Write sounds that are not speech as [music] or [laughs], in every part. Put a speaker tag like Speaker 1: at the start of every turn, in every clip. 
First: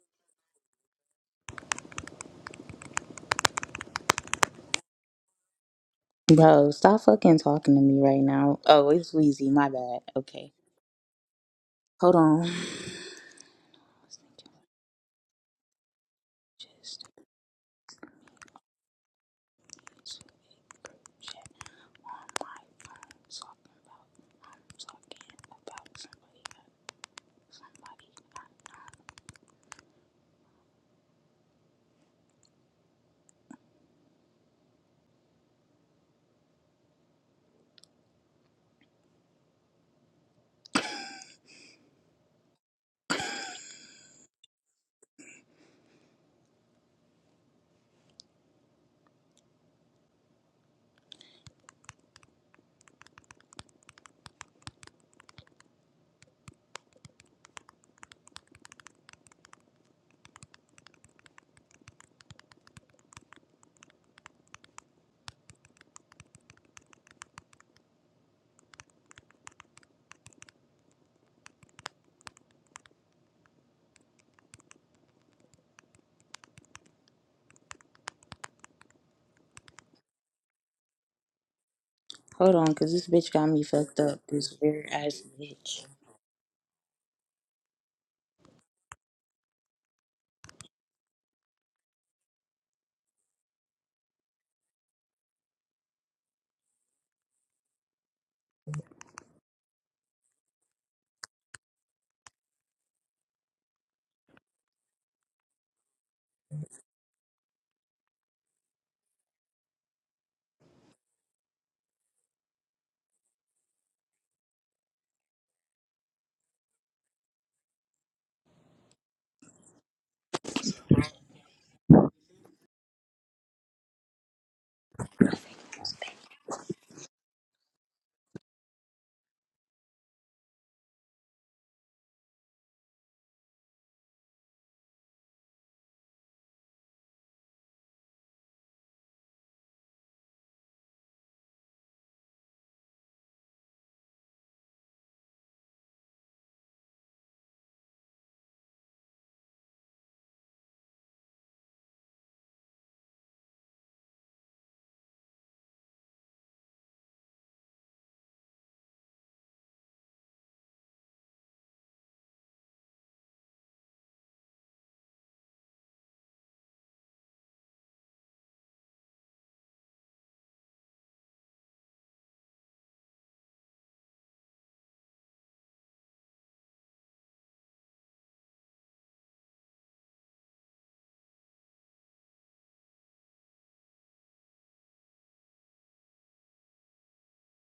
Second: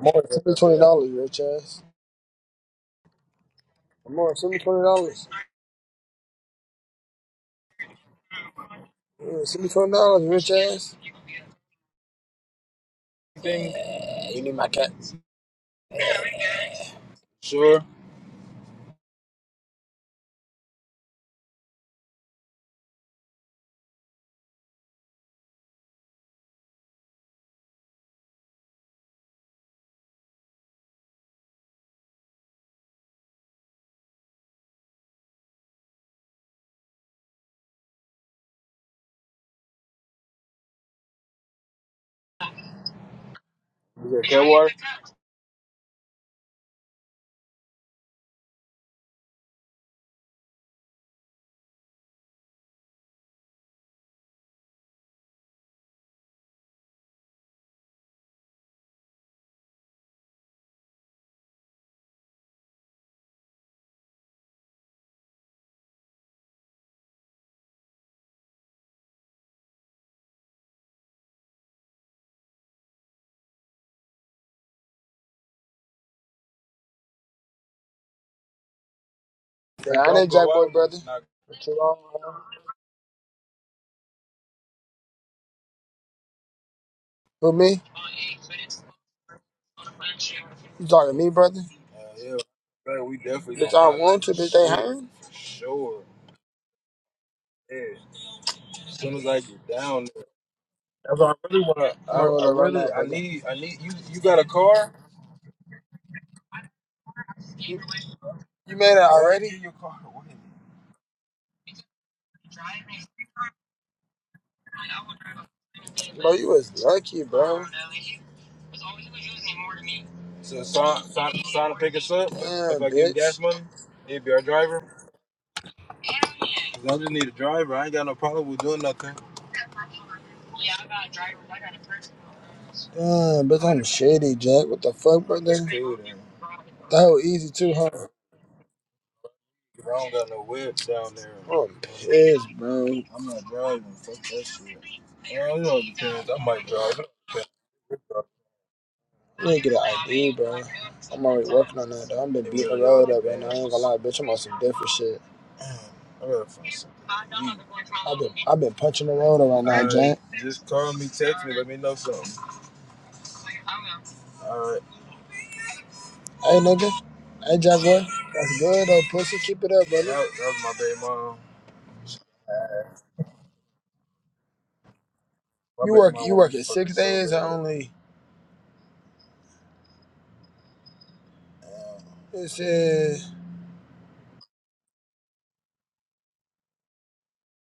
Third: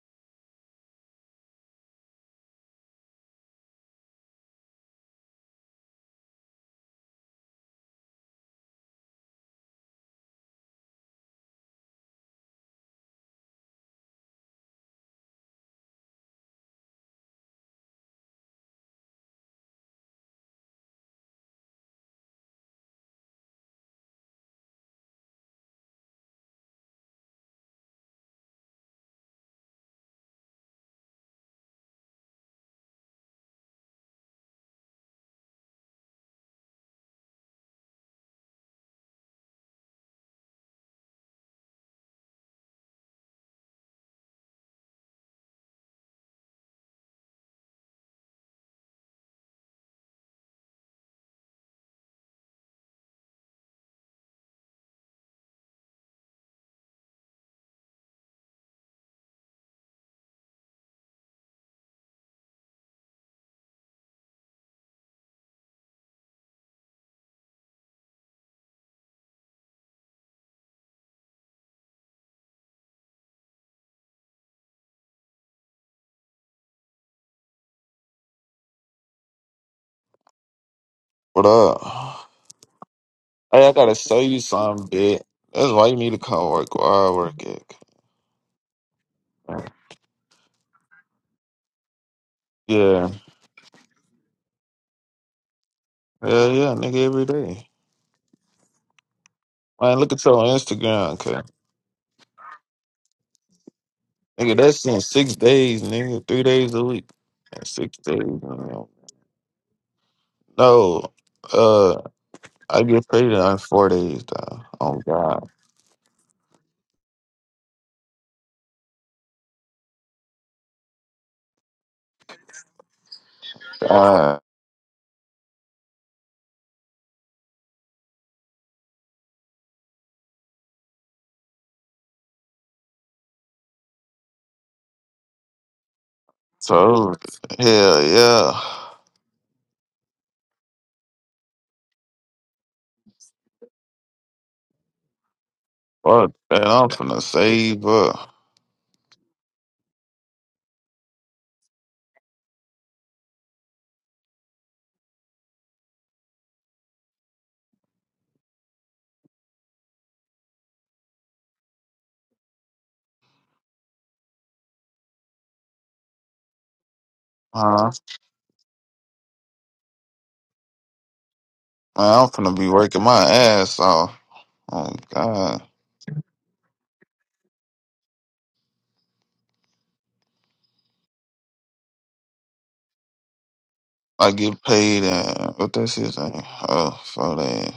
Speaker 1: More send me twenty dollars, you rich ass. More send me twenty dollars.
Speaker 2: Bro, stop fucking talking to me right now. Oh, it's
Speaker 1: Yeah,
Speaker 2: Wheezy.
Speaker 1: send
Speaker 2: My
Speaker 1: me twenty
Speaker 2: bad.
Speaker 1: dollars, you
Speaker 2: Okay.
Speaker 1: rich ass.
Speaker 2: Hold on. [sighs] Just
Speaker 1: Thing. Yeah, you need my cats.
Speaker 2: shit on my phone. Talking about, I'm talking about somebody or somebody.
Speaker 1: You got cat water? Yeah, I need Jack Boy, brother.
Speaker 3: What
Speaker 1: What you want,
Speaker 3: up?
Speaker 1: man?
Speaker 2: Hold on, because this bitch got me
Speaker 3: Hey, I gotta
Speaker 2: fucked
Speaker 3: show
Speaker 2: up.
Speaker 3: you
Speaker 2: This
Speaker 3: something,
Speaker 2: weird ass
Speaker 3: bitch. That's
Speaker 2: bitch.
Speaker 3: why you need to come work where I work
Speaker 1: Who
Speaker 3: at.
Speaker 1: me? You talking to me, brother? Yeah, yeah. Bro,
Speaker 3: Yeah.
Speaker 1: we definitely. Bitch, I want to. Bitch, they hiring. Sure.
Speaker 3: Hell yeah, nigga, every day.
Speaker 1: Yeah. As soon as I get
Speaker 3: Man,
Speaker 1: down
Speaker 3: look at
Speaker 1: there.
Speaker 3: your Instagram,
Speaker 1: That's what
Speaker 3: cuz.
Speaker 1: I really want. to. I, I really, I, run really- that, I brother. need. I need you. You got a
Speaker 3: Nigga, that's
Speaker 1: car?
Speaker 3: in six days, nigga. Three days a week. And six days.
Speaker 1: You
Speaker 3: man.
Speaker 1: made it already? Your car.
Speaker 3: No. Uh, I get paid on four days, though. Oh, God.
Speaker 1: Bro, you was lucky, bro. So Son, Son, Son pick us up. Yeah, If I give you bitch. gas money, he'd be
Speaker 3: God.
Speaker 1: our driver. 'Cause I just need a driver. I ain't got no problem with doing nothing. Damn, bitch, I'm shitty, Jack. What the fuck, brother? Shit, That
Speaker 3: So,
Speaker 1: was easy too, huh?
Speaker 3: hell
Speaker 1: I
Speaker 3: yeah.
Speaker 1: don't got no whip down there. I'm pissed, bro. I'm not driving. Fuck that shit. Well, you know, it depends.
Speaker 3: Fuck
Speaker 1: I
Speaker 3: that.
Speaker 1: might
Speaker 3: I'm
Speaker 1: drive. It
Speaker 3: finna
Speaker 1: depends.
Speaker 3: save up.
Speaker 1: to get an ID, though. I've been beating the really road up right now. I ain't gonna lie, bitch. I'm on some different shit. I gotta Gee, I've been I've been punching the road around now, All right, Jack. just call me, text me, know something. All right, Hey nigga. Hey Jack
Speaker 3: Huh?
Speaker 1: boy. That's good though, pussy. Keep it up, that, brother. that was my baby mom.
Speaker 3: Man, I'm finna be working my ass off. Oh, God.
Speaker 1: My You baby work mom you want me working fucking six so days or bad. only this is
Speaker 3: I get paid and what that shit thing. Oh, for that.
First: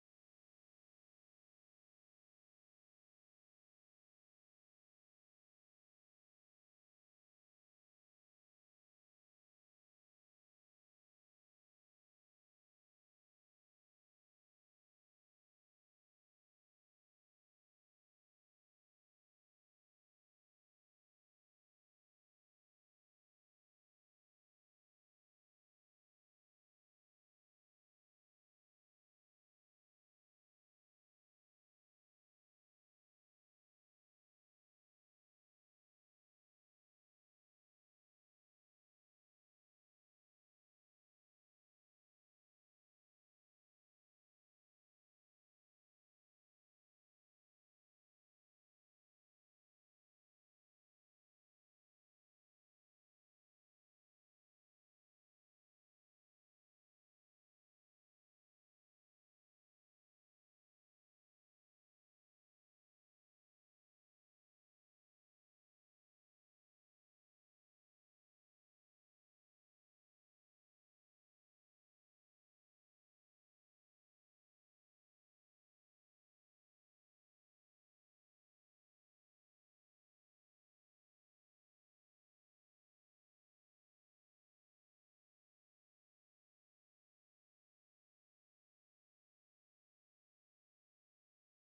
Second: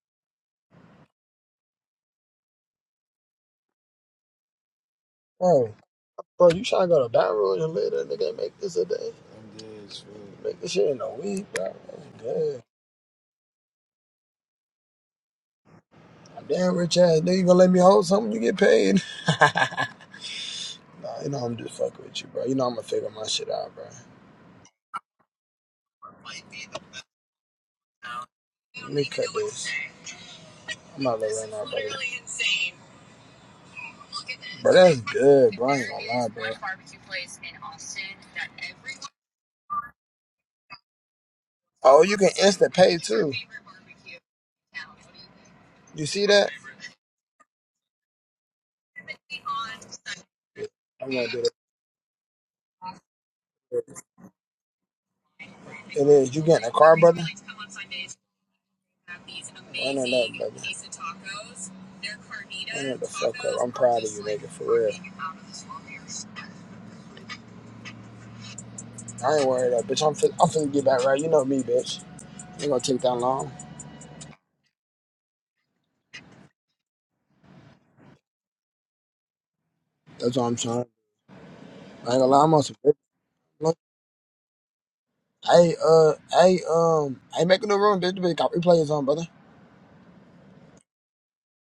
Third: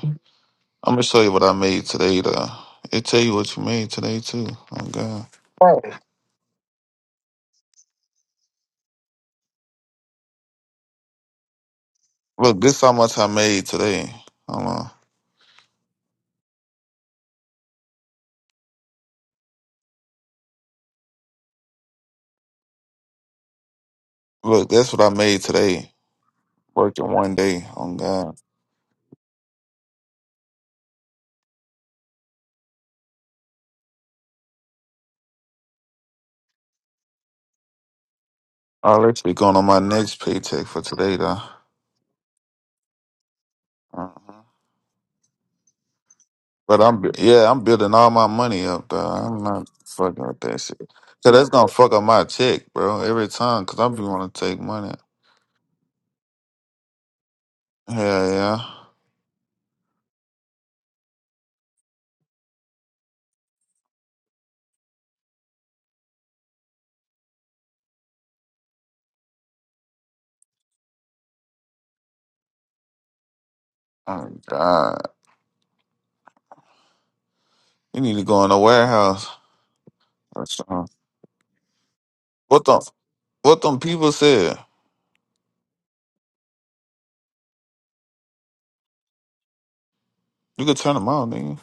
Speaker 3: I'm gonna show you what I made today though. It tell you what you made today too. Oh god.
Speaker 1: bro,
Speaker 3: Right.
Speaker 1: bro, you trying to go to Baton Rouge and live there? nigga make this a day? I'm dead as Make this shit in a week, bro. That's
Speaker 3: Look,
Speaker 1: good.
Speaker 3: this how much I made today. Hold on.
Speaker 1: I'm damn rich ass nigga. You gonna let me hold something? You get paid? [laughs] nah, you know I'm just fucking with you, bro. You know I'm gonna figure my shit out, bro.
Speaker 3: Look, that's what I made today. Working one day. Oh god.
Speaker 1: Let me cut this. I'm not letting that brother. But that's good, bro. I ain't gonna lie, bro.
Speaker 3: I'll actually going on my next paycheck for today though.
Speaker 1: Oh, you can instant pay too.
Speaker 3: Uh-huh.
Speaker 1: You see that?
Speaker 3: But I'm bu- yeah, I'm building all my money up though. I'm not fucking with that shit.
Speaker 1: I'm gonna
Speaker 3: Cause
Speaker 1: do
Speaker 3: that's gonna fuck up my check, bro. Every time, cause I be want to take money.
Speaker 1: that. It is. You getting a car, brother?
Speaker 3: Hell yeah.
Speaker 1: I know that, brother. I know the fuck up. I'm proud of you, nigga, for real. I ain't worried though, bitch. I'm fin- I'm finna get back right. You know me, bitch. Ain't gonna take that long.
Speaker 3: Oh God! You need to go in the warehouse.
Speaker 1: That's
Speaker 3: or
Speaker 1: all I'm trying.
Speaker 3: something.
Speaker 1: I ain't gonna lie, I'm on
Speaker 3: What
Speaker 1: some.
Speaker 3: the? What them people said?
Speaker 1: Hey, uh, hey, um, hey, making the room. This bitch got replays on, brother.
Speaker 3: You could turn them out, nigga.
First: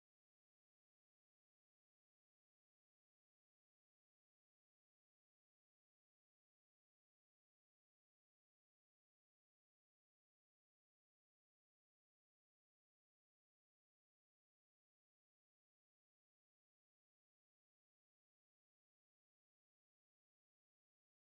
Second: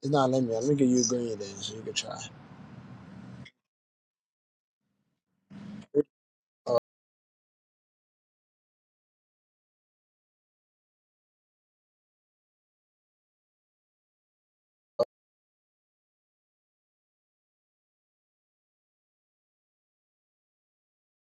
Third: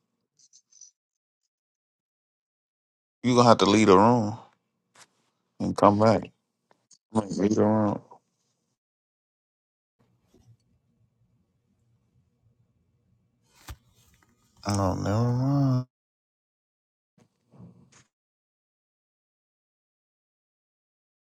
Speaker 1: It's not limited. Let me give you a green then, so you can try.
Speaker 3: You gonna have to leave the room and come
Speaker 1: Uh,
Speaker 3: back. I'm gonna Leave the room. Oh, never mind.